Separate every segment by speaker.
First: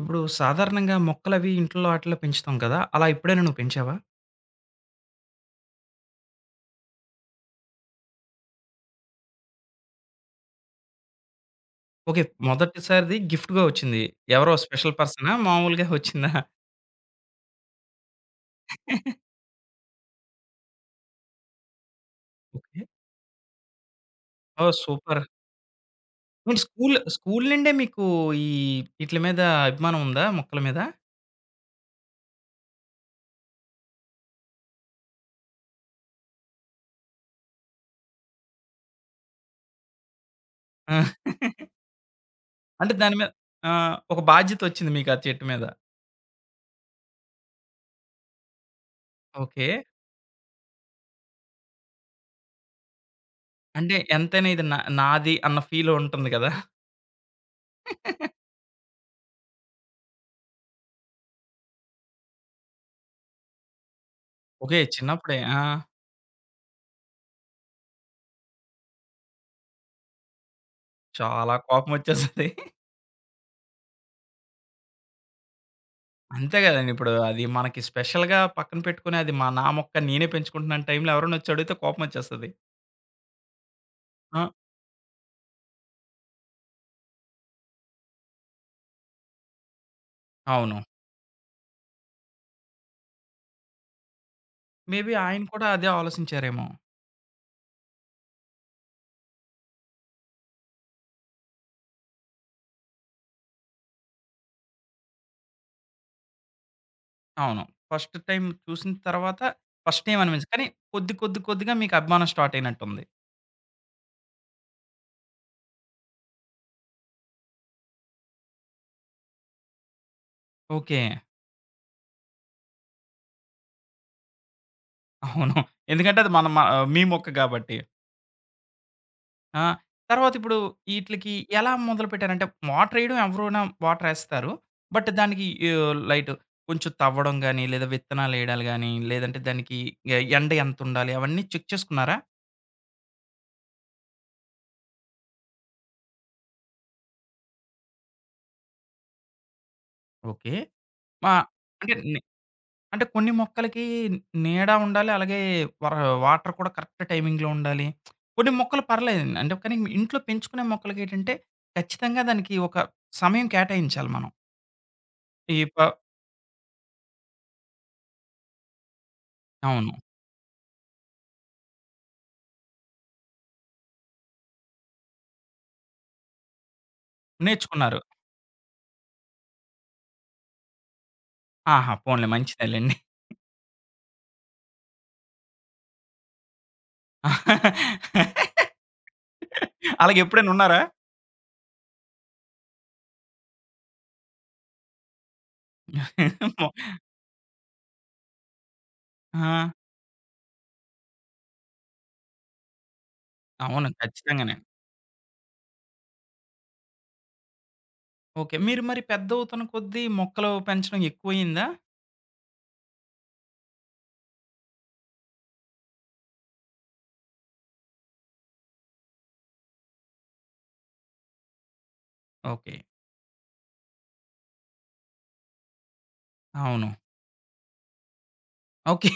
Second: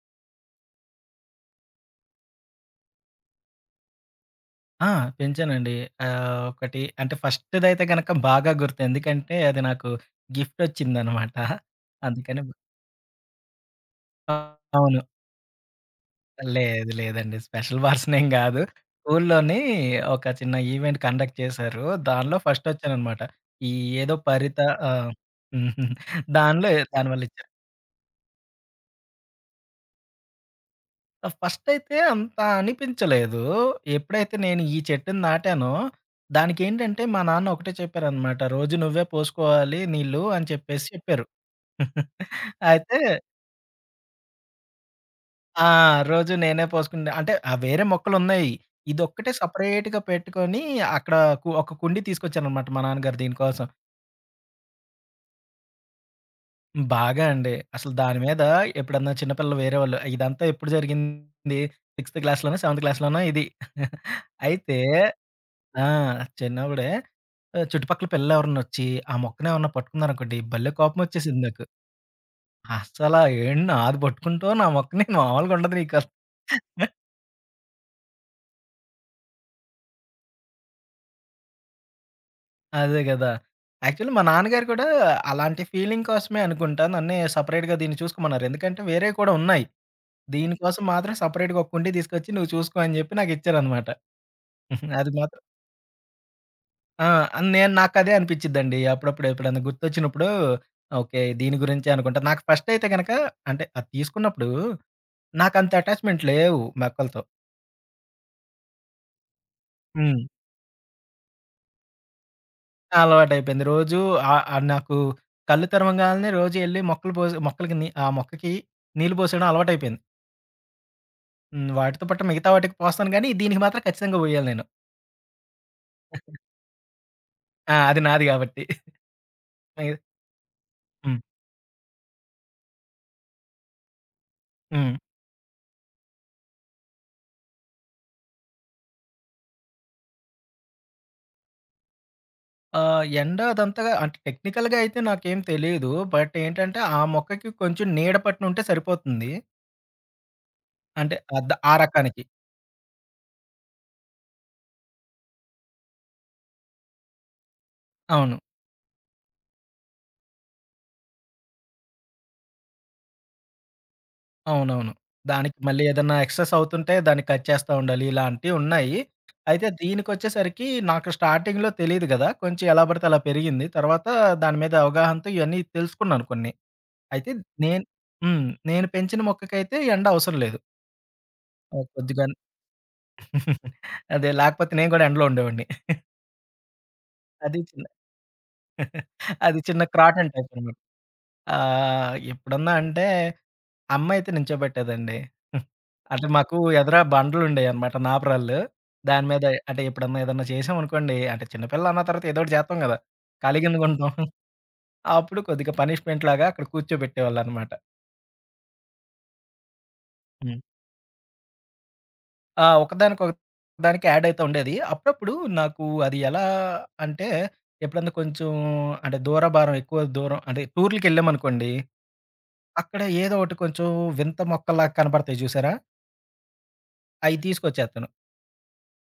Speaker 1: ఇప్పుడు సాధారణంగా మొక్కలవి ఇంట్లో ఆటిల్లో పెంచుతాం కదా! అలా ఎప్పుడైనా నువ్వు పెంచావా?
Speaker 2: ఆ! పెంచానండి. ఒకటి అంటే ఫస్ట్‌దైతే గనక బాగా గుర్తు. ఎందుకంటే అది నాకు గిఫ్టొచ్చిందనమాట.
Speaker 1: ఓకే.
Speaker 2: అందుకని
Speaker 1: మొదటిసారిది గిఫ్ట్‌గా వచ్చింది. ఎవరో స్పెషల్
Speaker 2: అవును.
Speaker 1: పర్సనా? మామూలుగా వచ్చిందా?
Speaker 2: లేదు లేదండి. స్పెషల్ పర్సనేం గాదు. స్కూల్లోని ఒక చిన్న ఈవెంట్ కండక్ట్ చేశారు. దానిలో
Speaker 1: ఓకే.
Speaker 2: ఫస్టొచ్చాననమాట. ఈ ఏదో పరిత
Speaker 1: ఓహ్!
Speaker 2: ఆ! హుహు.
Speaker 1: సూపర్. మీరు స్కూల్
Speaker 2: దానివల్ల
Speaker 1: స్కూల్ నుండే మీకు ఈ ఈట్లి మీద అభిమానం ఉందా? మొక్కల మీద?
Speaker 2: ఫస్ట్ అయితే అంత అనిపించలేదు. ఎప్పుడైతే నేను ఈ చెట్టుని నాటానో, దానికేంటంటే మా నాన్న ఒకటే చెప్పారనమాట. "రోజు నువ్వే పోసుకోవాలి నీళ్ళు" అని చెప్పేసి
Speaker 1: ఆ!
Speaker 2: చెప్పారు.
Speaker 1: అంటే
Speaker 2: అయితే
Speaker 1: దాని మీద ఒక బాధ్యతొచ్చింది మీకు ఆ చెట్టు మీద.
Speaker 2: ఆ! రోజు నేనే పోసుకునే అంటే వేరే మొక్కలున్నాయి. ఇదొక్కటే
Speaker 1: ఓకే.
Speaker 2: సెపరేట్‌గా పెట్టుకొని అక్కడ కు ఒక కుండీ తీసుకొచ్చారనమాట మా నాన్నగారు దీనికోసం.
Speaker 1: అంటే ఎంతైనా ఇది నాది అన్న ఫీల్ ఉంటుంది కదా!
Speaker 2: బాగా అండి. అసలు దాని మీద ఎప్పుడన్నా చిన్నపిల్లలు వేరేవాళ్ళు ఇదంతా ఎప్పుడు జరిగింది? సిక్స్త్ క్లాస్‌లోనో, సెవెంత్ క్లాస్‌లోనో ఇది. అయితే
Speaker 1: ఓకే. చిన్నప్పుడే. ఆ!
Speaker 2: ఆ! చిన్నప్పుడే చుట్టుపక్కల పిల్లలెవరన్నొచ్చి ఆ మొక్కనేమన్నా పట్టుకున్నారనుకోండి, భలే కోపమొచ్చేసిద్ది
Speaker 1: చాలా
Speaker 2: నాకు.
Speaker 1: కోపమొచ్చేస్తది.
Speaker 2: అస్సలా ఏంటి నాది పట్టుకుంటావు, నా మొక్కని మామూలుగుండదు నీకు.
Speaker 1: అంతే గదండీ. ఇప్పుడు అది మనకి స్పెషల్‌గా పక్కన పెట్టుకొని అది నా మొక్క నేనే పెంచుకుంటున్నాను టైంలో ఎవరైనొచ్చి అడిగితే కోపమొచ్చేస్తది.
Speaker 2: అదే గదా! యాక్చువల్లీ మా
Speaker 1: ఆ!
Speaker 2: నాన్నగారు కూడా అలాంటి ఫీలింగ్ కోసమే అనుకుంటా నన్నే సెపరేట్‌గా దీన్ని చూసుకోమన్నారు. ఎందుకంటే వేరేయి కూడా ఉన్నాయి.
Speaker 1: అవును.
Speaker 2: దీనికోసం మాత్రం సెపరేట్‌గా ఒక కుండీ తీసుకొచ్చి నువ్వు చూసుకో అని జెప్పి నాకిచ్చారనమాట. అది
Speaker 1: మేబీ
Speaker 2: మాత్రం
Speaker 1: ఆయన కూడా అదే ఆలోచించారేమో!
Speaker 2: ఆ! నేను నాకదే అనిపిచ్చిద్దండి. అప్పుడప్పుడు ఎప్పుడన్నా గుర్తొచ్చినప్పుడు ఓకే. దీని గురించే అనుకుంటా. నాకు ఫస్ట్ అయితే గనక అంటే అది తీసుకున్నప్పుడు నాకంత అటాచ్‌మెంట్ లేవు మొక్కలతో.
Speaker 1: అవును. ఫస్ట్ టైమ్ చూసిన తర్వాత ఫస్ట్
Speaker 2: హ్మ్.
Speaker 1: ఏమనిపించదు. కానీ కొద్ది కొద్ది కొద్దిగా మీకు అభిమానం స్టార్ట్ అయినట్టుంది.
Speaker 2: అలవాటయిపోయింది. రోజు ఆహ్, ఆహ్, నాకు కళ్ళు తెరవంగాల్నే రోజు ఎళ్లి మొక్కలు పోసి మొక్కలకి నీ ఆ మొక్కకి నీళ్ళు పోసేయడం అలవాటయిపోయింది.
Speaker 1: ఓకే.
Speaker 2: హ్మ్. వాటితో పాటు మిగతా వాటికి పోస్తాను గానీ, దీనికి మాత్రం ఖచ్చితంగా పోయాలి నేను.
Speaker 1: అవును. ఎందుకంటే అది మన మ మీ మొక్క
Speaker 2: ఆ!
Speaker 1: గాబట్టి.
Speaker 2: అది నాది గాబట్టి.
Speaker 1: ఆ!
Speaker 2: మిగ
Speaker 1: తర్వాతిప్పుడు
Speaker 2: హ్మ్.
Speaker 1: ఈట్లికి ఎలా మొదలుపెట్టారంటే, వాటరేయడం ఎవరైనా వాటరేస్తారు.
Speaker 2: హ్మ్.
Speaker 1: బట్ దానికి లైట్ కొంచెం తవ్వడం గానీ, లేదా విత్తనాలేయడాలు గానీ, లేదంటే దానికి ఎండ ఎంతుండాలి అవన్నీ చెక్ చేసుకున్నారా?
Speaker 2: ఎండ అదంతగా అంటే టెక్నికల్‌గా అయితే నాకేం తెలీదు. బట్ ఏంటంటే, ఆ మొక్కకి కొంచెం నీడ పట్టునుంటే సరిపోతుంది.
Speaker 1: ఓకే.
Speaker 2: అంటే
Speaker 1: మా
Speaker 2: ఆ
Speaker 1: అంటే నే
Speaker 2: రకానికి.
Speaker 1: అంటే కొన్ని మొక్కలకి నీడ ఉండాలి. అలాగే వర వాటర్ కూడా కరెక్ట్ టైమింగ్‌లో ఉండాలి.
Speaker 2: అవును.
Speaker 1: కొన్ని మొక్కలు పర్లేదండి. అంటే కానీ ఇంట్లో పెంచుకునే మొక్కలకేంటంటే, ఖచ్చితంగా దానికి ఒక సమయం కేటాయించాలి మనం.
Speaker 2: అవునవును. దానికి
Speaker 1: ఈ
Speaker 2: మళ్ళీ
Speaker 1: ప
Speaker 2: ఏదన్నా ఎక్సెస్ అవుతుంటే దాన్ని కట్ చేస్తా ఉండాలి. ఇలాంటివున్నాయి. అయితే
Speaker 1: అవును.
Speaker 2: దీనికొచ్చేసరికి నాకు స్టార్టింగ్‌లో తెలీదు గదా! కొంచెం ఎలా పడితే అలా పెరిగింది. తర్వాత దాని మీద అవగాహనతో ఇవన్నీ తెలుసుకున్నాను కొన్ని. అయితే నేను
Speaker 1: నేర్చుకున్నారు.
Speaker 2: హ్మ్. నేను పెంచిన మొక్కకైతే ఎండ అవసరం లేదు.
Speaker 1: ఆహా!
Speaker 2: కొద్దిగా
Speaker 1: పోన్లే మంచిదేలెండి.
Speaker 2: అదే లేకపోతే నేను గూడా ఎండలో ఉండేవాడిని. అది చిన్న అది చిన్న క్రాటన్
Speaker 1: అలాగెప్పుడైనా
Speaker 2: టైపనమాట.
Speaker 1: ఉన్నారా?
Speaker 2: ఎప్పుడన్నా అంటే, అమ్మయితే నించోబెట్టేదండి. అంటే, మాకు
Speaker 1: మొ
Speaker 2: ఎదుర బండలుండేయనమాట నాపరాళ్ళు. దాని మీద
Speaker 1: ఆ!
Speaker 2: అంటే, ఎప్పుడన్నా ఏదన్నా చేశామనుకోండి, అంటే చిన్నపిల్ల అన్న తర్వాత ఏదోకటి జేత్తాం గదా!
Speaker 1: అవును.
Speaker 2: ఖాళీగెందుకుంటాం.
Speaker 1: ఖచ్చితంగానే.
Speaker 2: అప్పుడు కొద్దిగా పనిష్‌మెంట్ లాగా అక్కడ కూర్చోబెట్టేవాళ్ళనమాట.
Speaker 1: ఓకే. మీరు మరి పెద్దవుతున్న కొద్దీ మొక్కలు
Speaker 2: హ్మ్.
Speaker 1: పెంచడం ఎక్కువయిందా?
Speaker 2: ఆ! ఒకదానికొక దానికి యాడయితా ఉండేది. అప్పుడప్పుడు నాకు అది ఎలా అంటే, ఎప్పుడన్నా కొంచెం అంటే, ఎక్కువ దూరం అంటే, టూర్‌లకెళ్ళామనుకోండి
Speaker 1: ఓకే.
Speaker 2: అక్కడ ఏదో ఒకటి కొంచెం వింత మొక్కల్లా కనపడతాయి చూసారా?
Speaker 1: అవును.
Speaker 2: అయి తీసుకొచ్చేత్తాను.
Speaker 1: ఓకే.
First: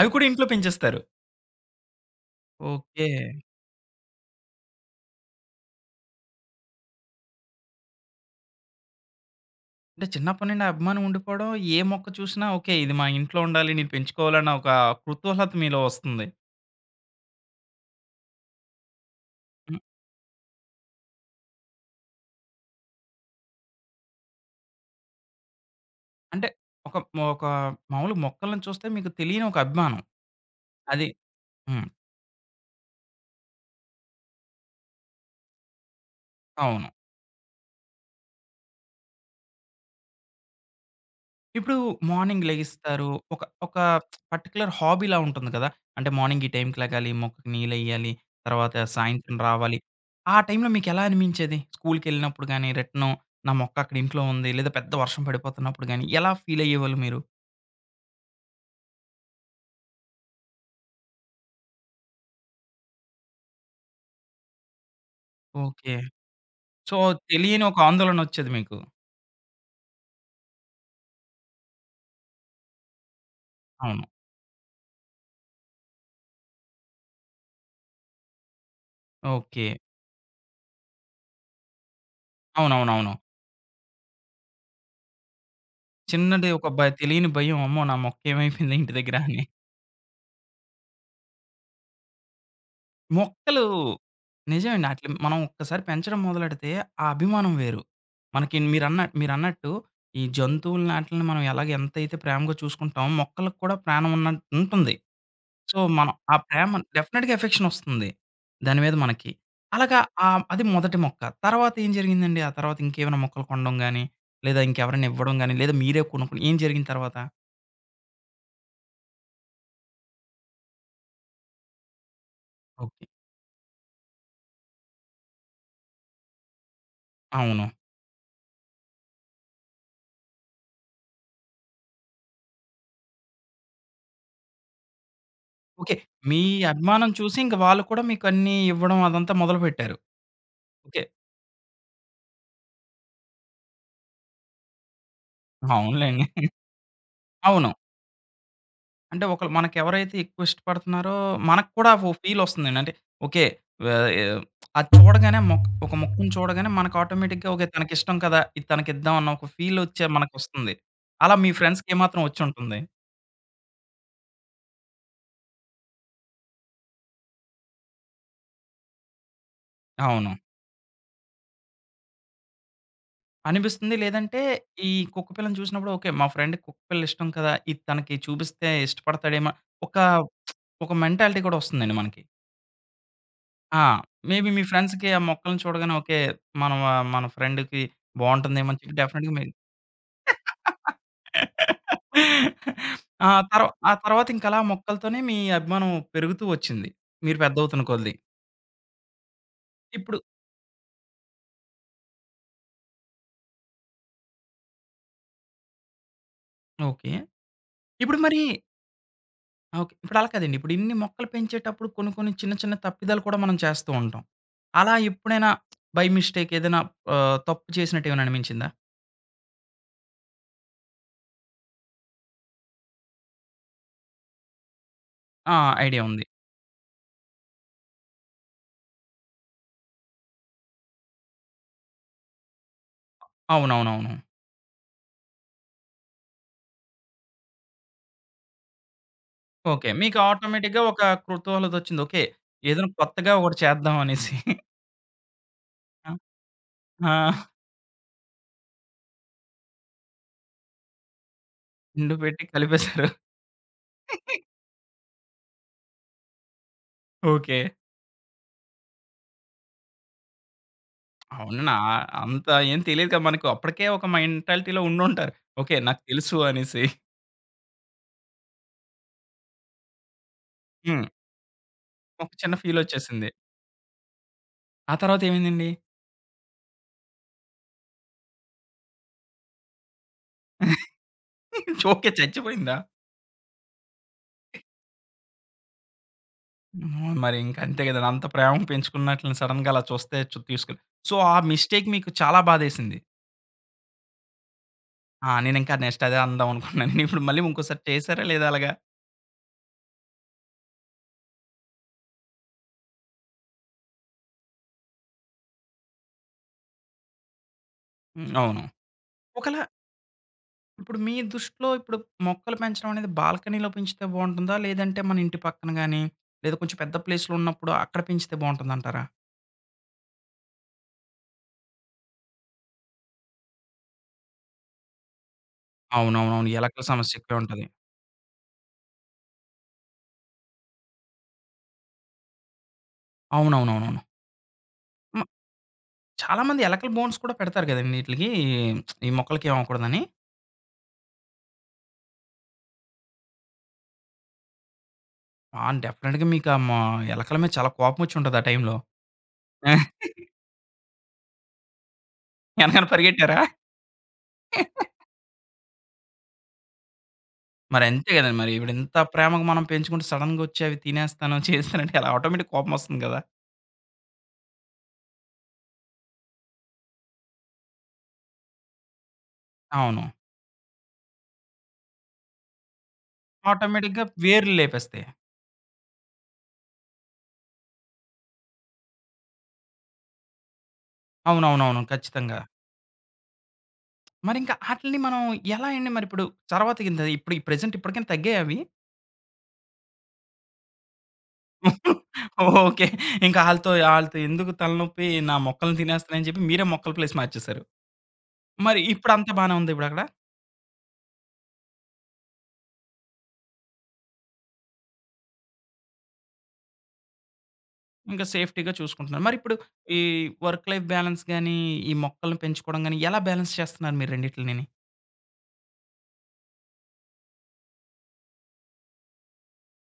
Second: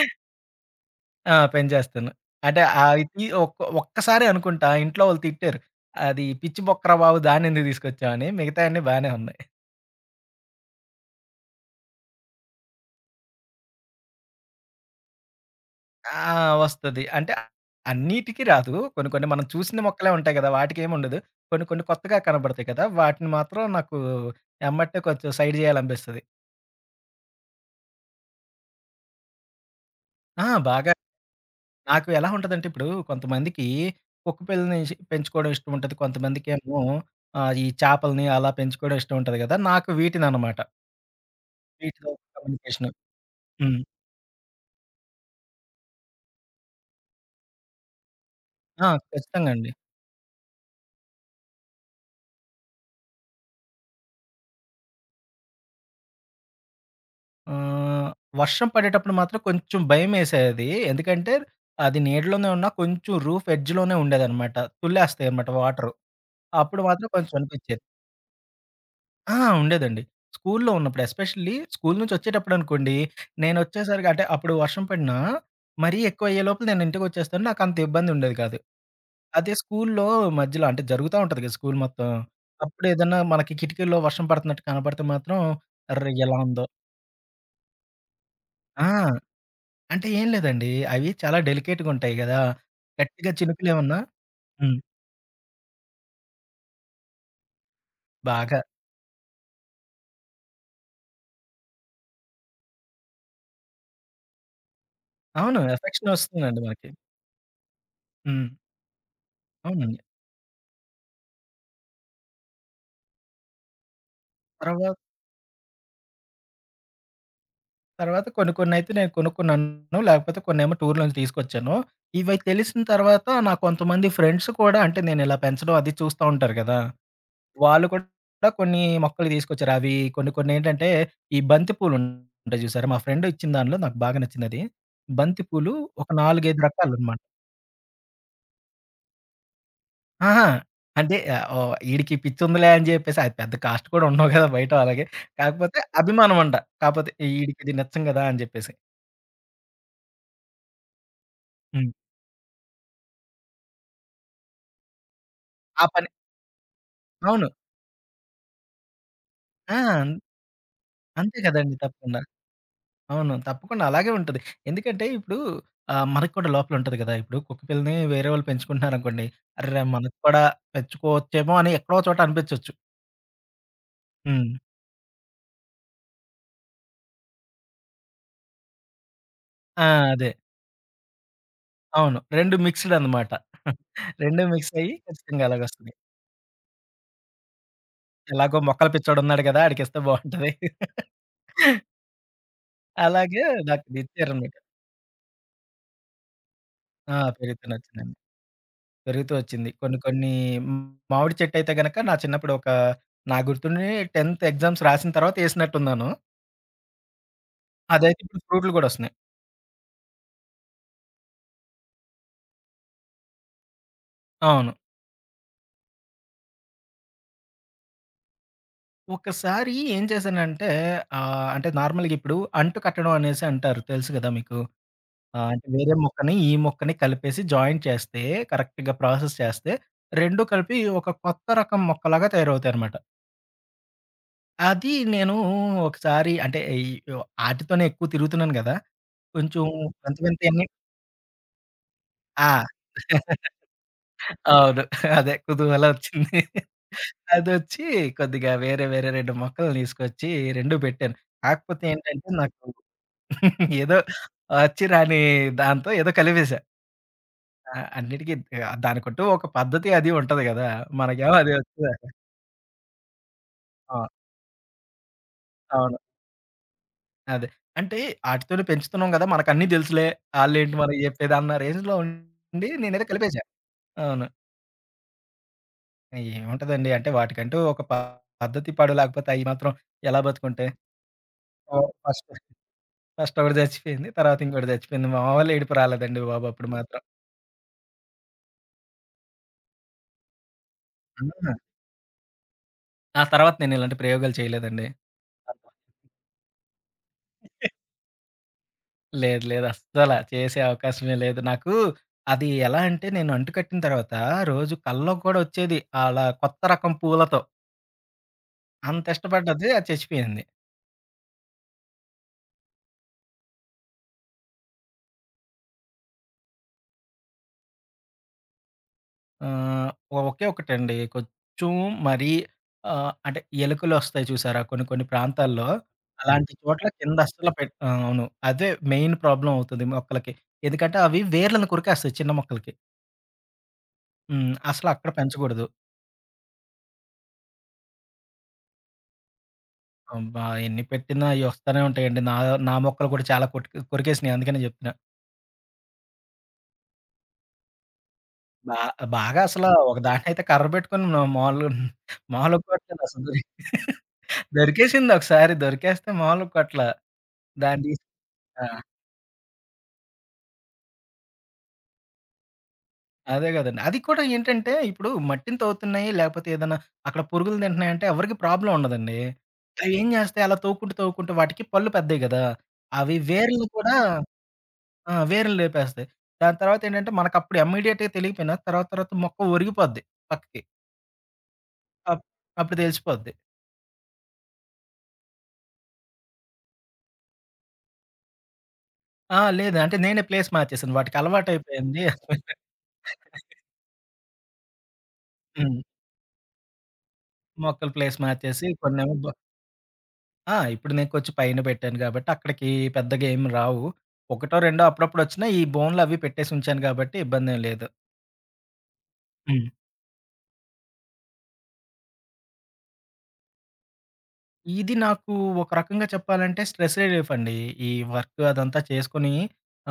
Speaker 1: అవి కూడా ఇంట్లో పెంచేస్తారు.
Speaker 2: ఆ! పెంచేస్తాను. అంటే అవి
Speaker 1: ఓకే.
Speaker 2: ఒక్కసారే అనుకుంటా ఇంట్లో వాళ్ళు తిట్టారు. "అది పిచ్చి మొక్కరా బాబు! దాన్నెందుకు తీసుకొచ్చావు" అని. మిగతాయన్నీ బానే ఉన్నాయి.
Speaker 1: అంటే చిన్నప్పటి నుండి ఆ అభిమానం ఉండిపోవడం, ఏ మొక్క చూసినా ఓకే. ఇది మా ఇంట్లో ఉండాలి, నేను పెంచుకోవాలన్న ఒక కుతూహలత మీలో
Speaker 2: ఆ!
Speaker 1: వస్తుంది.
Speaker 2: వస్తది. అంటే అన్నిటికి రాదు. కొన్ని కొన్ని మనం చూసిన
Speaker 1: హ్మ్.
Speaker 2: మొక్కలే ఉంటాయి కదా! వాటికేముండదు. కొన్ని కొన్ని కొత్తగా కనపడతాయి కదా! వాటిని మాత్రం నాకు ఎమ్మటే కొంచెం సైడ్ చేయాలనిపిస్తది.
Speaker 1: అంటే ఒక ఒక మామూలుగా మొక్కలను చూస్తే మీకు తెలియని ఒక అభిమానం.
Speaker 2: ఆ! బాగా.
Speaker 1: అది. హ్మ్.
Speaker 2: నాకు ఎలా ఉంటదంటే ఇప్పుడు కొంతమందికి కుక్క పిల్లని పెంచుకోవడం ఇష్టం ఉంటది. కొంతమందికేమో
Speaker 1: అవును.
Speaker 2: ఈ చేపల్ని అలా పెంచుకోవడం ఇష్టం ఉంటది గదా! నాకు వీటిననమాట.
Speaker 1: ఇప్పుడు
Speaker 2: వీటితో
Speaker 1: మార్నింగ్
Speaker 2: కమ్యూనికేషను.
Speaker 1: లెగిస్తారు. ఒక ఒక
Speaker 2: హ్మ్.
Speaker 1: పర్టిక్యులర్ హాబీలా ఉంటుంది కదా! అంటే మార్నింగ్ ఈ టైంకి లెగాలి, మొక్కకి నీళ్లెయ్యాలి, తర్వాత
Speaker 2: ఆ!
Speaker 1: సాయంత్రం
Speaker 2: ఖచ్చితంగా అండి.
Speaker 1: రావాలి. ఆ టైంలో మీకెలా అనిపించేది? స్కూలుకెళ్ళినప్పుడు గాని, నా మొక్క అక్కడ ఇంట్లో ఉంది, లేదా పెద్ద వర్షం పడిపోతున్నప్పుడు గాని, ఎలా ఫీల్ అయ్యేవాళ్ళు మీరు?
Speaker 2: ఆహ్, వర్షం పడేటప్పుడు మాత్రం కొంచెం భయమేసేది. ఎందుకంటే అది నీడలోనే ఉన్నా కొంచెం రూఫ్ ఎడ్జ్‌లోనే ఉండేదనమాట. తుల్లేస్తాయన్నమాట వాటరు.
Speaker 1: ఓకే.
Speaker 2: అప్పుడు
Speaker 1: సో,
Speaker 2: మాత్రం కొంచెం
Speaker 1: తెలియని ఒక
Speaker 2: అనిపిచ్చేది.
Speaker 1: ఆందోళనొచ్చేది మీకు.
Speaker 2: ఆ! ఉండేదండి. స్కూల్లో ఉన్నప్పుడు ఎస్పెషల్లీ స్కూలు నుంచొచ్చేటప్పుడనుకోండి,
Speaker 1: అవును.
Speaker 2: నేనొచ్చేసరికి అంటే అప్పుడు వర్షం పడినా, మరీ ఎక్కువయ్యే లోపల నేను ఇంటికొచ్చేస్తాను. నాకంత ఇబ్బందుండేది కాదు. అదే
Speaker 1: ఓకే.
Speaker 2: స్కూల్లో మధ్యలో అంటే జరుగుతా ఉంటది కదా! స్కూలు మొత్తం.
Speaker 1: అవునవునవును.
Speaker 2: అప్పుడేదన్నా మనకి కిటికీల్లో వర్షం పడుతున్నట్టు కనపడితే మాత్రం అర్రె! ఎలా
Speaker 1: చిన్నది
Speaker 2: ఉందో
Speaker 1: ఒక బ తెలియని భయం. అమ్మో! నా మొక్కేమైపోయింది
Speaker 2: ఆ!
Speaker 1: ఇంటి దగ్గర అని.
Speaker 2: అంటే ఏం లేదండి. అవి చాలా డెలికేట్‌గుంటాయి గదా! గట్టిగా
Speaker 1: మొక్కలు
Speaker 2: చినుకులేమన్నా హ్మ్.
Speaker 1: నిజమండి. ఆటిలిని మనం ఒక్కసారి పెంచడం మొదలెడితే ఆ అభిమానం వేరు. మనకి
Speaker 2: బాగా.
Speaker 1: మీరన్నట్టు ఈ జంతువులని ఆటిలిని మనం ఎంతైతే ప్రేమగా చూసుకుంటామో మొక్కలకు కూడా ప్రాణం ఉన్నట్టు ఉంటుంది.
Speaker 2: అవును.
Speaker 1: సో,
Speaker 2: ఎఫెక్షన్
Speaker 1: మనం ఆ
Speaker 2: ఒస్తుందండి
Speaker 1: ప్రేమ
Speaker 2: మనకి.
Speaker 1: డెఫినిట్‌గా ఎఫెక్షన్ ఒస్తుంది.
Speaker 2: హ్మ్.
Speaker 1: దాని మీద మనకి. అలాగా
Speaker 2: అవునండి.
Speaker 1: అది మొదటి మొక్క. తర్వాత ఏం జరిగిందండి? ఆ తర్వాత ఇంకేమైనా మొక్కలు కొనడం గాని, లేదా
Speaker 2: తర్వా
Speaker 1: ఇంకెవరైనా ఇవ్వడం గాని, లేదా మీరే కొనుక్కుని ఏం జరిగింది తర్వాత?
Speaker 2: తర్వాత కొన్ని కొన్నయితే నేను కొనుక్కున్నాను. లేకపోతే కొన్నేమో టూర్ నుంచి తీసుకొచ్చాను. ఇవి తెలిసిన
Speaker 1: ఓకే.
Speaker 2: తర్వాత నా కొంతమంది ఫ్రెండ్స్ కూడా అంటే నేను ఇలా పెంచడం అది చూస్తా ఉంటారు కదా!
Speaker 1: అవును.
Speaker 2: వాళ్ళు కూడా కొన్ని మొక్కలు తీసుకొచ్చారు. అవి కొన్ని కొన్ని ఏంటంటే ఈ బంతి పూలుంటాయి చూసారా? మా ఫ్రెండ్ ఇచ్చిన దానిలో నాకు బాగా నచ్చిందది. బంతి పూలు
Speaker 1: ఓకే.
Speaker 2: ఒక
Speaker 1: మీ
Speaker 2: 4, 5
Speaker 1: అభిమానం
Speaker 2: రకాలన్నమాట.
Speaker 1: చూసి ఇంక వాళ్ళు కూడా మీకన్నీ ఇవ్వడం అదంతా మొదలుపెట్టారు.
Speaker 2: అహా!
Speaker 1: ఓకే.
Speaker 2: అంటే ఓహ్! ఈడికి పిచ్చుందిలే అని చెప్పేసి అది పెద్ద కాస్ట్ కూడా ఉండవు కదా! బయట అలాగే. కాకపోతే
Speaker 1: అవునులేండి.
Speaker 2: అభిమానమంట. కాపోతే
Speaker 1: అవును.
Speaker 2: ఈడికిది నచ్చం కదా! అని చెప్పేసి.
Speaker 1: అంటే ఒకళ్ళు మనకెవరైతే ఎక్కువ ఇష్టపడుతున్నారో మనకు కూడా
Speaker 2: హ్మ్.
Speaker 1: ఓ ఫీలొస్తుందండి. అంటే ఓకే. వే అది చూడగానే
Speaker 2: ఆ
Speaker 1: ఒక
Speaker 2: పని
Speaker 1: మొక్కని చూడగానే మనకు
Speaker 2: అవును.
Speaker 1: ఆటోమేటిక్‌గా ఓకే. తనకిష్టం కదా! ఇది తనకిద్దాం అన్న ఒక
Speaker 2: ఆ!
Speaker 1: మనకొస్తుంది. అలా
Speaker 2: అంతే
Speaker 1: మీ
Speaker 2: కదండీ!
Speaker 1: ఫ్రెండ్స్‌కి
Speaker 2: తప్పకుండా.
Speaker 1: ఏమాత్రం వచ్చుంటుంది.
Speaker 2: అవును. తప్పకుండా అలాగే ఉంటది. ఎందుకంటే ఇప్పుడు మనకు కూడా లోపల ఉంటది కదా! ఇప్పుడు కుక్క పిల్లని వేరే వాళ్ళు పెంచుకుంటున్నారనుకోండి. అర్రె! మనకు
Speaker 1: అవును.
Speaker 2: కూడా పెంచుకోవచ్చేమో అని ఎక్కడో చోట అనిపించొచ్చు.
Speaker 1: అనిపిస్తుంది. లేదంటే
Speaker 2: హ్మ్.
Speaker 1: ఈ కుక్క పిల్లని చూసినప్పుడు ఓకే. మా ఫ్రెండ్‌కి కుక్క పిల్ల ఇష్టం కదా! ఇది తనకి చూపిస్తే ఇష్టపడతాడేమో
Speaker 2: ఆ!
Speaker 1: ఒక
Speaker 2: అదే.
Speaker 1: ఒక మెంటాలిటీ కూడా వస్తుందండి
Speaker 2: అవును.
Speaker 1: మనకి.
Speaker 2: 2 మిక్స్‌డ్ అనమాట. 2
Speaker 1: ఆ! మేబీ మీ
Speaker 2: మిక్స్ అయ్యి
Speaker 1: ఫ్రెండ్స్‌కి ఆ
Speaker 2: ఖచ్చితంగా
Speaker 1: మొక్కల్ని
Speaker 2: అలాగొస్తది.
Speaker 1: చూడగానే ఓకే. మనం మన ఫ్రెండ్‌కి
Speaker 2: ఎలాగో
Speaker 1: బావుంటుందేమో అని
Speaker 2: మొక్కల
Speaker 1: చెప్పి డెఫినెట్‌గా
Speaker 2: పిచ్చోడున్నాడు
Speaker 1: మీరు
Speaker 2: కదా! ఆడికిస్తే బావుంటది.
Speaker 1: ఆ!
Speaker 2: అలాగే నాకు
Speaker 1: ఆ
Speaker 2: ఇది
Speaker 1: తర్వాత ఇంక
Speaker 2: ఇచ్చారనమాట.
Speaker 1: అలా మొక్కలతోనే మీ అభిమానం పెరుగుతూ వచ్చింది.
Speaker 2: ఆ!
Speaker 1: మీరు
Speaker 2: పెరుగుతూ
Speaker 1: పెద్దవుతున్న
Speaker 2: నచ్చిందండి.
Speaker 1: కొద్దీ.
Speaker 2: పెరుగుతూ వచ్చింది. కొన్ని
Speaker 1: ఇప్పుడు
Speaker 2: కొన్ని మ్, మామిడి చెట్టయితే గనక నా చిన్నప్పుడు ఒక నాకు గుర్తుండి 10థ్ ఎగ్జామ్స్ రాసిన తర్వాత ఏసినట్టున్నాను.
Speaker 1: ఓకే. ఇప్పుడు
Speaker 2: అదైతే
Speaker 1: మరి
Speaker 2: ఇప్పుడు ఫ్రూట్లు గూడా ఒస్తున్నాయి.
Speaker 1: ఓకే. ఇప్పుడు అలా కాదండి. ఇప్పుడు ఇన్ని మొక్కలు పెంచేటప్పుడు కొన్ని కొన్ని చిన్న చిన్న తప్పిదాలు కూడా మనం చేస్తూ ఉంటాం.
Speaker 2: అవును.
Speaker 1: అలా ఎప్పుడైనా బై మిస్టేక్ ఏదైనా తప్పు చేసినట్టు ఏమైనా అనిపించిందా?
Speaker 2: ఒకసారి ఏం చేశానంటే అంటే నార్మల్‌గా ఇప్పుడు అంటు కట్టడం అనేసి అంటారు. తెలుసు గదా మీకు.
Speaker 1: ఆ!
Speaker 2: అంటే వేరే
Speaker 1: ఐడియా ఉంది.
Speaker 2: మొక్కని, ఈ మొక్కని కలిపేసి జాయిన్ చేస్తే కరెక్ట్‌గా ప్రాసెస్ చేస్తే 2 కలిపి ఒక కొత్త రకం మొక్కలాగా తయారవుతాయన్నమాట.
Speaker 1: అవునవునవును.
Speaker 2: అది నేను ఒకసారి అంటే ఈ ఆటితోనే ఎక్కువ తిరుగుతున్నాను గదా! కొంచెం
Speaker 1: ఓకే. మీకు
Speaker 2: వింతయన్ని
Speaker 1: ఆటోమేటిక్‌గా ఒక కుతూహలతొచ్చింది. ఓకే.
Speaker 2: ఆ!
Speaker 1: ఏదైనా కొత్తగా ఒకటి చేద్దాం అనేసి.
Speaker 2: అవును. అదే కుతూహలం ఒచ్చింది.
Speaker 1: ఆ!
Speaker 2: అదొచ్చి కొద్దిగా వేరే 2 మొక్కలు తీసుకొచ్చి 2 పెట్టాను. కాకపోతే ఏంటంటే
Speaker 1: ఎండుపెట్టి
Speaker 2: నాకు
Speaker 1: కలిపేశారు.
Speaker 2: ఏదో ఒచ్చి రాని దాంతో ఏదో కలిపేశా.
Speaker 1: ఓకే.
Speaker 2: ఆ! అన్నిటికి దానికంటూ ఒక పద్ధతి అది ఉంటది గదా! మనకేమో అది
Speaker 1: అవునా!
Speaker 2: ఒచ్చేదాకా.
Speaker 1: అంత ఏం తెలీదు కదా! మనకు అప్పటికే
Speaker 2: ఆ!
Speaker 1: ఒక మెంటాలిటీలో ఉండుంటారు. ఓకే.
Speaker 2: అవును.
Speaker 1: నాకు తెలుసు అనేసి.
Speaker 2: అదే. అంటే ఆటితోనే పెంచుతున్నాం గదా! మనకన్నీ తెలుసులే. ఆళ్ళేంటి మనకు
Speaker 1: హ్మ్.
Speaker 2: జెప్పేది అన్న రేంజ్‌లో
Speaker 1: ఒక చిన్న
Speaker 2: ఉండి నేనేదో
Speaker 1: ఫీలొచ్చేసింది.
Speaker 2: కలిపేశా. అవును.
Speaker 1: ఆ తర్వాత ఏమైందండి?
Speaker 2: ఏముంటదండి. అంటే వాటికంటూ ఒక పద్ధతి పాడు లేకపోతే అయి మాత్రం ఎలా బతుకుంటాయి. ఓహ్!
Speaker 1: ఓకే.
Speaker 2: ఫస్ట్
Speaker 1: చచ్చిపోయిందా?
Speaker 2: ఫస్ట్ ఒకటి చచ్చిపోయింది. తర్వాత ఇంకోటి చచ్చిపోయింది. మామూలు ఏడుపు రాలేదండి బాబు అప్పుడు మాత్రం.
Speaker 1: హ్మ్. మరి ఇంక అంతే కదండీ. అంత ప్రేమ పెంచుకున్నట్లని సడెన్‌గా అలా చూస్తే తీసుకెళ్ళి సో, ఆ
Speaker 2: హ్మ్.
Speaker 1: మిస్టేక్ మీకు చాలా బాధేసింది.
Speaker 2: ఆ తర్వాత నేను ఇలాంటి ప్రయోగాలు చేయలేదండి.
Speaker 1: ఆ! నేనింకా నెక్స్ట్ అదే అందాం అనుకున్నాను. ఇప్పుడు మళ్ళీ ఇంకోసారి చేశారా లేదా అలాగా?
Speaker 2: లేదు. లేదు. అస్సల చేసే అవకాశమే లేదు. నాకు అది ఎలా అంటే నేను అంటుకట్టిన తర్వాత రోజు కల్లోకి కూడా వచ్చేది. అలా కొత్త రకం పూలతో.
Speaker 1: హ్మ్. అవును.
Speaker 2: అంత
Speaker 1: ఒకలా
Speaker 2: ఇష్టపడ్డది అది చచ్చిపోయింది.
Speaker 1: ఇప్పుడు మీ దృష్టిలో ఇప్పుడు మొక్కలు పెంచడం అనేది బాల్కనీలో పెంచితే బావుంటుందా? లేదంటే మన ఇంటి పక్కన గాని, లేదా కొంచెం పెద్ద ప్లేస్‌లో ఉన్నప్పుడు అక్కడ పెంచితే బావుంటుందంటారా?
Speaker 2: ఆహ్, ఒకే ఒకటండి. కొంచెం మరీ అంటే ఎలుకలొస్తాయి చూసారా కొన్ని కొన్ని ప్రాంతాల్లో, హ్మ్.
Speaker 1: అవునవునవును.
Speaker 2: అలాంటి
Speaker 1: ఎలకల
Speaker 2: చోట్ల కింద
Speaker 1: సమస్య ఎక్కువే
Speaker 2: అస్సలు
Speaker 1: ఉంటది.
Speaker 2: ఆ! అవును. అదే మెయిన్ ప్రాబ్లమ్ అవుతది మొక్కలకి. ఎందుకంటే అవి వేర్లను కొరికేస్తాయి చిన్న మొక్కలకి.
Speaker 1: అవునవునవునవును.
Speaker 2: హ్మ్. అసలు అక్కడ
Speaker 1: హ్మ్.
Speaker 2: పెంచకూడదు.
Speaker 1: చాలా మంది ఎలకల బోన్స్ కూడా పెడతారు కదండీ! ఈటిలికి ఈ మొక్కలకేమవ్వకూడదని.
Speaker 2: అబ్బా! ఎన్ని పెట్టినా అయి వస్తానే ఉంటాయండి. నా నా మొక్కలు కూడా చాలా కొట్టు కొరికేసినాయి అందుకనే చెప్తున్నా.
Speaker 1: ఆ! డెఫినిట్‌గా మీకు ఆ మా ఎలకల మీద చాలా కోపమొచ్చుంటది ఆ
Speaker 2: బా
Speaker 1: టైంలో.
Speaker 2: బాగా అసలు ఒక దాన్నయితే కర్ర పెట్టుకొని మాములుగా మాములుగా
Speaker 1: ఎనకాల
Speaker 2: కొట్టలేదు అసలు.
Speaker 1: పరిగెట్టారా?
Speaker 2: దొరికేసింది ఒకసారి. దొరికేస్తే మాములుగా కొట్టల. దాన్ని
Speaker 1: మరి
Speaker 2: తీసి
Speaker 1: అంతే గదండీ! మరి
Speaker 2: ఆ!
Speaker 1: ఇప్పుడు ఇంత ప్రేమగా మనం పెంచుకుంటే సడెన్‌గా ఒచ్చి అవి తినేస్తాను, చేస్తానంటే ఎలా ఆటోమేటిక్ కోపమొస్తుంది గదా!
Speaker 2: అదే గదండీ. అది కూడా ఏంటంటే, ఇప్పుడు మట్టిని తవ్వుతున్నాయి, లేపోతే ఏదన్నా అక్కడ పురుగులు తింటున్నాయంటే ఎవరికీ ప్రాబ్లమ్ ఉండదండి.
Speaker 1: అవును.
Speaker 2: అవేం జేస్తాయి అలా తవ్వుకుంటూ వాటికి పళ్ళు పెద్దయి గదా! అవి వేర్లు కూడా
Speaker 1: ఆటోమేటిక్‌గా వేర్లు లేపేస్తాయి.
Speaker 2: ఆ! వేర్లు లేపేస్తాయి. దాని తర్వాతేంటంటే, మనకప్పుడు ఇమ్మీడియేట్‌గా తెలియకపోయినా తర్వాత మొక్క ఒరిగిపోద్ది పక్కకి.
Speaker 1: అవునవునవును.
Speaker 2: అప్
Speaker 1: ఖచ్చితంగా.
Speaker 2: అప్పుడు తెలిసిపోద్ది.
Speaker 1: మరింక ఆటిలిని మనం ఎలా అండి మరిప్పుడు? తర్వాత ఇంత ఇప్పుడు ఈ ప్రెజెంట్ ఇప్పటికైనా తగ్గాయా అవి?
Speaker 2: ఆ! లేదు అంటే నేనే ప్లేస్ మార్చేసాను. వాటికి అలవాటయిపోయింది.
Speaker 1: ఓకే. ఇంకా ఆళ్ళతో ఆళ్ళతో ఎందుకు తలనొప్పి నా మొక్కల్ని
Speaker 2: హ్మ్.
Speaker 1: తినేస్తున్నాయని చెప్పి మీరే మొక్కల ప్లేస్ మార్చేసారు.
Speaker 2: మొక్కలు ప్లేస్ మార్చేసి
Speaker 1: మరి
Speaker 2: కొన్నేమో
Speaker 1: ఇప్పుడంతా బానే ఉందా ఇప్పుడక్కడ?
Speaker 2: ఆ! ఇప్పుడు నేను కొంచెం పైన పెట్టాను గాబట్టి, అక్కడికి పెద్దగా ఏమి రావు. ఒకటో, రెండో అప్పుడప్పుడొచ్చినా ఈ బోన్‌లవి పెట్టేసి ఉంచాను గాబట్టి ఇబ్బందేం లేదు.
Speaker 1: ఇంకా సేఫ్టీ‌గా చూసుకుంటున్నారు. మరిప్పుడు
Speaker 2: హ్మ్.
Speaker 1: ఈ వర్క్ లైఫ్ బ్యాలన్స్ గాని, ఈ మొక్కల్ని పెంచుకోవడం గాని ఎలా బ్యాలన్స్ చేస్తున్నారు మీరు రెండిట్లినిని?
Speaker 2: ఇది నాకు ఒక రకంగా చెప్పాలంటే స్ట్రెస్ రిలీఫ్ అండి. ఈ వర్క్ అదంతా చేసుకొని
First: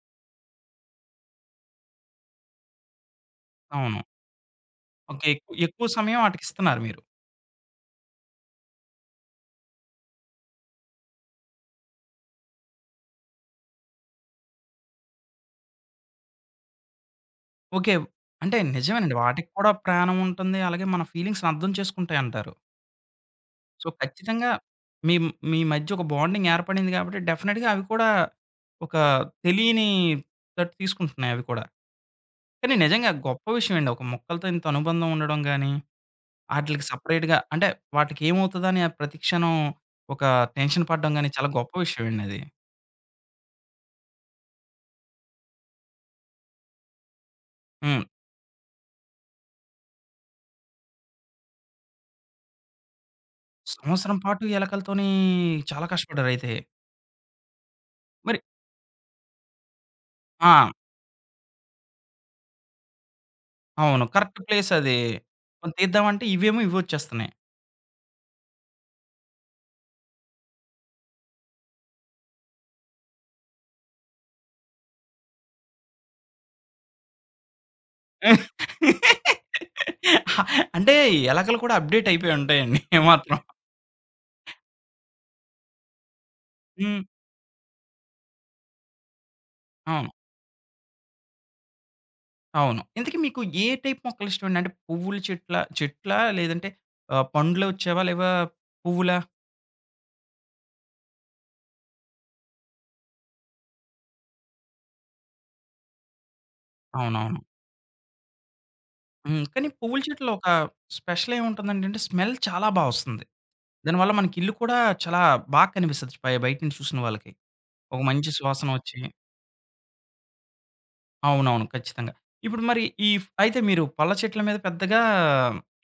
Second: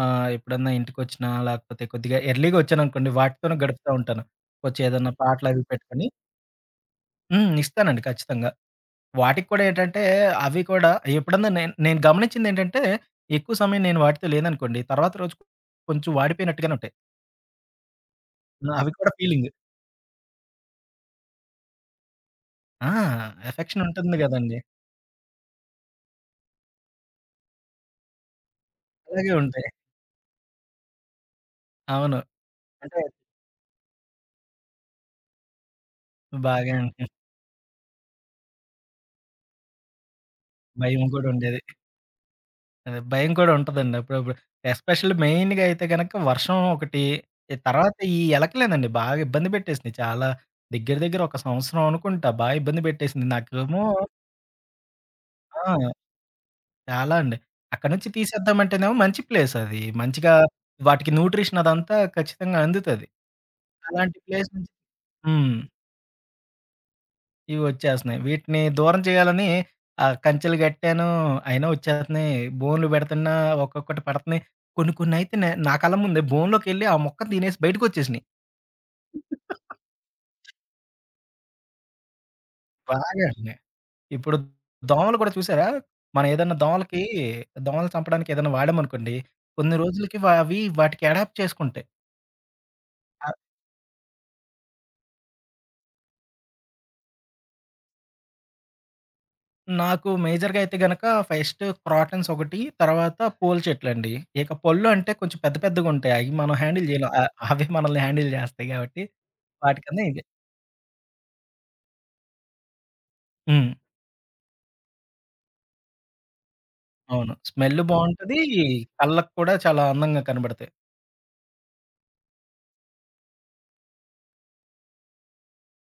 Speaker 2: ఎప్పుడన్నా ఇంటికొచ్చినా లేకపోతే కొద్దిగా ఎర్లీగా వచ్చాననుకోండి వాటితోనే గడుపుతా
Speaker 1: అవును.
Speaker 2: ఉంటాను. కొంచెం ఏదన్నా
Speaker 1: ఓకే.
Speaker 2: పాటలవి
Speaker 1: ఎక్కువ
Speaker 2: పెట్టుకొని
Speaker 1: సమయం ఆటికిస్తున్నారు మీరు.
Speaker 2: హ్మ్. ఇస్తానండి ఖచ్చితంగా. వాటికి కూడా ఏంటంటే అవి కూడా ఎప్పుడన్నా నేను నేను గమనించిందేంటంటే ఎక్కువ సమయం నేను వాటితో లేననుకోండి తర్వాత రోజు కొంచెం వాడిపోయినట్టుగానే ఉంటాయి.
Speaker 1: ఓకే. అంటే
Speaker 2: ఆ! అవి కూడా
Speaker 1: నిజమేనండి.
Speaker 2: ఫీలింగ్.
Speaker 1: వాటికి కూడా ప్రాణం ఉంటుంది. అలాగే మన ఫీలింగ్స్‌ని అర్థం చేసుకుంటాయంటారు.
Speaker 2: ఆ! ఎఫెక్షన్
Speaker 1: సో,
Speaker 2: ఉంటుంది
Speaker 1: ఖచ్చితంగా
Speaker 2: గదండీ!
Speaker 1: మీ మీ మధ్య ఒక బాండింగ్ ఏర్పడింది కాబట్టి డెఫినిట్‌గా అవి కూడా ఒక
Speaker 2: అలాగే ఉంటాయి.
Speaker 1: తెలియని తీసుకుంటున్నాయి అవి కూడా.
Speaker 2: అవును.
Speaker 1: కానీ
Speaker 2: అంటే
Speaker 1: నిజంగా గొప్ప విషయం అండి. ఒక మొక్కలతో ఇంత అనుబంధం ఉండడం గాని,
Speaker 2: బాగా
Speaker 1: ఆటిలికి
Speaker 2: ఉంటుంది.
Speaker 1: సెపరేట్‌గా అంటే వాటికి ఏమవుతదని ప్రతి క్షణం ఒక టెన్షన్
Speaker 2: భయం
Speaker 1: పడడం గాని
Speaker 2: గూడా
Speaker 1: చాలా
Speaker 2: ఉండేది.
Speaker 1: గొప్ప విషయం అండి అది.
Speaker 2: అదే భయం కూడా ఉంటదండి అప్పుడప్పుడు. ఎస్పెషల్లీ మెయిన్‌గా అయితే గనక వర్షం ఒకటి, ఈ తర్వాత
Speaker 1: హ్మ్.
Speaker 2: ఈ ఎలకలేనండి బాగా ఇబ్బంది పెట్టేసినియి. చాలా దగ్గర దగ్గర ఒక సంవత్సరం అనుకుంటా బాగా ఇబ్బంది పెట్టేసింది. నాకేమో
Speaker 1: సంవత్సరం పాటు ఎలకలతోని
Speaker 2: ఆ!
Speaker 1: చాలా కష్టపడ్డారయితే.
Speaker 2: చాలా అండి. అక్కడి నుంచి
Speaker 1: మరి
Speaker 2: తీసేద్దామంటేనేమో మంచి ప్లేస్ అది. మంచిగా
Speaker 1: ఆ!
Speaker 2: వాటికి న్యూట్రిషన్ అదంతా ఖచ్చితంగా అందుతది.
Speaker 1: అవును.
Speaker 2: అలాంటి
Speaker 1: కరెక్ట్
Speaker 2: ప్లేస్
Speaker 1: ప్లేస్
Speaker 2: నుంచి
Speaker 1: అది.
Speaker 2: హ్మ్.
Speaker 1: మనం తీద్దామంటే ఇవేమో ఇవొచ్చేస్తున్నాయి.
Speaker 2: ఇవి వచ్చేస్తున్నాయి. వీటిని దూరం చేయాలని కంచెలు గట్టాను. అయినా వచ్చేస్తున్నాయి. బోన్లు పెడుతున్నా ఒక్కొక్కటి పడుతున్నాయి. కొన్ని కొన్నయితే నా కళ్ళ ముందే బోన్‌లోకెళ్ళి ఆ మొక్కని తినేసి బయటికొచ్చేసినాయి.
Speaker 1: అంటే ఎలకలు కూడా అప్‌డేట్ అయిపోయి ఉంటాయండి
Speaker 2: బాగా
Speaker 1: ఏమాత్రం.
Speaker 2: అంటున్నాయి. ఇప్పుడు దోమలు కూడా చూసారా? మనం ఏదన్నా దోమలకి
Speaker 1: హ్మ్.
Speaker 2: దోమలు చంపడానికి ఏదైనా వాడామనుకోండి. కొన్ని
Speaker 1: అవును.
Speaker 2: రోజులకి అవి వాటికి అడాప్ట్ చేసుకుంటాయి.
Speaker 1: అవును. ఇంతకీ
Speaker 2: ఆహ్,
Speaker 1: మీకు ఏ టైప్ మొక్కలిష్టమండి? అంటే పువ్వుల చెట్లా చెట్లా? లేదంటే పండ్లు వచ్చేవా? లేవా పువ్వులా?
Speaker 2: నాకు మేజర్‌గా అయితే గనక ఫస్ట్ క్రాటన్స్ ఒకటి, తర్వాత పూల చెట్లండి. ఇక పళ్ళు అంటే కొంచెం పెద్ద పెద్దగుంటాయి. అయి మనం హ్యాండిల్ చేయలేం.
Speaker 1: అవునవును.
Speaker 2: అవే మనల్ని హ్యాండిల్ చేస్తాయి కాబట్టి
Speaker 1: హ్మ్. కానీ పువ్వుల
Speaker 2: వాటికన్నా ఇదే.
Speaker 1: చెట్లో ఒక స్పెషల్ ఏముంటుందండి అంటే స్మెల్ చాలా వస్తుంది.
Speaker 2: హ్మ్.
Speaker 1: దానివల్ల మనకి ఇల్లు కూడా చాలా కనిపిస్తది పై బయట నుంచి చూసిన వాళ్ళకి.
Speaker 2: అవును. స్మెల్
Speaker 1: ఒక మంచి
Speaker 2: బావుంటది.
Speaker 1: సువాసన వచ్చి
Speaker 2: కళ్ళకి కూడా చాలా అందంగా కనబడతాయి.
Speaker 1: అవునవును. ఖచ్చితంగా. ఇప్పుడు మరి ఈ ఫ్ అయితే మీరు పళ్ళ చెట్ల మీద పెద్దగా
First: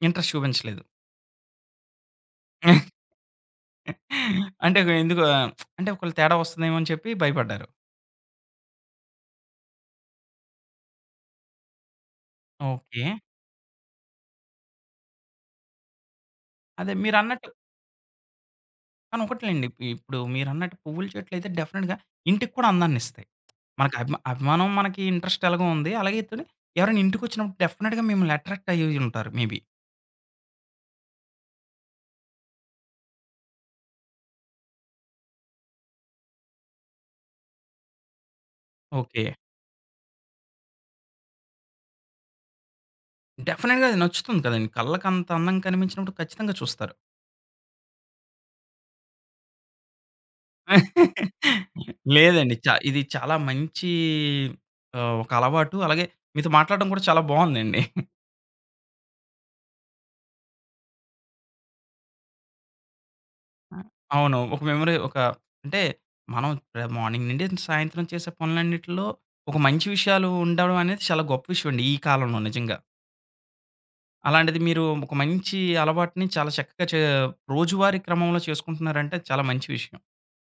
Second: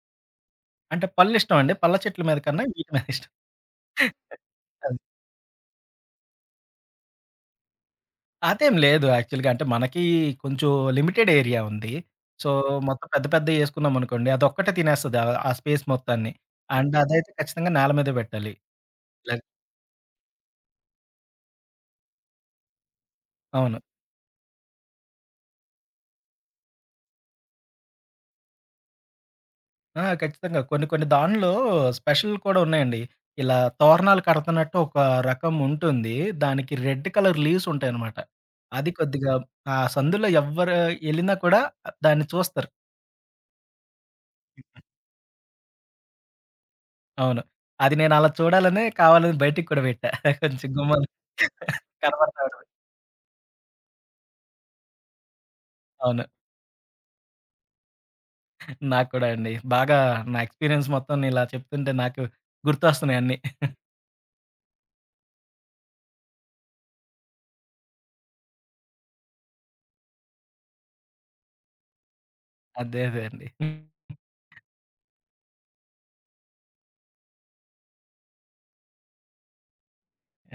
Speaker 1: ఇంట్రెస్ట్ చూపించలేదు.
Speaker 2: అంటే పళ్ళిష్టం అండి. పళ్ళ చెట్ల మీద కన్నా వీటి మీద ఇష్టం.
Speaker 1: అంటే
Speaker 2: అది.
Speaker 1: ఎందుకు అంటే ఒకవేళ తేడా వస్తుందేమో అని చెప్పి భయపడ్డారు.
Speaker 2: అదేం లేదు యాక్చువల్‌గా అంటే మనకి కొంచెం లిమిటెడ్ ఏరియా ఉంది. సో, మొత్తం
Speaker 1: ఓకే.
Speaker 2: పెద్ద పెద్దయి యేసుకున్నామనుకోండి అదొక్కటే తినేస్తది. ఆ ఆ స్పేస్ మొత్తాన్ని.
Speaker 1: అదే
Speaker 2: అండ్ అదైతే
Speaker 1: మీరన్నట్టు
Speaker 2: ఖచ్చితంగా నేల మీదే పెట్టాలి.
Speaker 1: కానీ
Speaker 2: ఇలాగ
Speaker 1: ఒకటిలెండి. ఇప్పుడు మీరన్నట్టు పువ్వుల చెట్లయితే డెఫినిట్‌గా ఇంటికి కూడా అందాన్నిస్తాయి.
Speaker 2: అవును.
Speaker 1: మనకి అభిమానం మనకి ఇంట్రెస్ట్ ఎలాగో ఉంది. అలాగే ఇతను ఎవరైనా ఇంటికొచ్చినప్పుడు డెఫినిట్‌గా మిమ్మల్ని అట్రాక్ట్ అయ్యి ఉంటారు మే బీ.
Speaker 2: ఆ! ఖచ్చితంగా. కొన్ని కొన్ని దానిలో స్పెషల్ కూడా ఉన్నాయండి. ఇలా తోరణాలు కడుతున్నట్టు ఒక రకం ఉంటుంది. దానికి రెడ్ కలర్ లీవ్స్ ఉంటాయనమాట. అది
Speaker 1: ఓకే.
Speaker 2: కొద్దిగా ఆ సందులో ఎవ్వరు ఎళ్ళినా కూడా దాన్ని చూస్తారు.
Speaker 1: డెఫినిట్‌గా అది నచ్చుతుంది కదండీ. కళ్ళకి అంత అందంగా కనిపించినప్పుడు ఖచ్చితంగా చూస్తారు.
Speaker 2: అవును. అది నేను అలా చూడాలనే కావాలని బయటికి కూడా పెట్టా. కొంచెం గుమ్మాలు కనపడతా
Speaker 1: లేదండి.
Speaker 2: ఉంటది.
Speaker 1: ఇది చాలా మంచి ఒక అలవాటు. అలాగే
Speaker 2: అవును.
Speaker 1: మీతో మాట్లాడడం కూడా చాలా బావుందండి.
Speaker 2: నాకు కూడా అండి. బాగా నా ఎక్స్‌పీరియన్స్ మొత్తం ఇలా చెప్తుంటే నాకు గుర్తొస్తున్నాయి అన్నీ.
Speaker 1: ఆ! అవును. ఒక మెమరీ. అంటే మనం మార్నింగ్ నుండి సాయంత్రం చేసే పనులన్నిటిలో ఒక మంచి విషయాలు ఉండడం అనేది చాలా గొప్ప విషయం అండి ఈ కాలంలో నిజంగా.
Speaker 2: అదే అదే అండి.
Speaker 1: అలాంటిది మీరు ఒక మంచి అలవాటుని చాలా చక్కగా రోజువారీ క్రమంలో చేసుకుంటున్నారంటే చాలా మంచి విషయం.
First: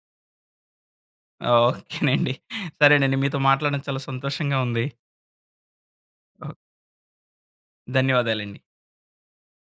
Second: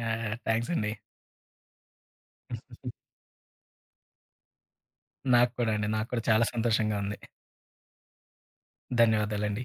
Speaker 2: యాహ్! యాహ్! థాంక్స్ అండి.
Speaker 1: ఆ, ఓకేనండి. సరేనండి. మీతో మాట్లాడడం చాలా సంతోషంగా ఉంది.
Speaker 2: నాకు కూడా అండి. నాకు కూడా చాలా
Speaker 1: ఓహ్!
Speaker 2: సంతోషంగా ఉంది.
Speaker 1: ధన్యవాదాలండి.
Speaker 2: ధన్యవాదాలండి.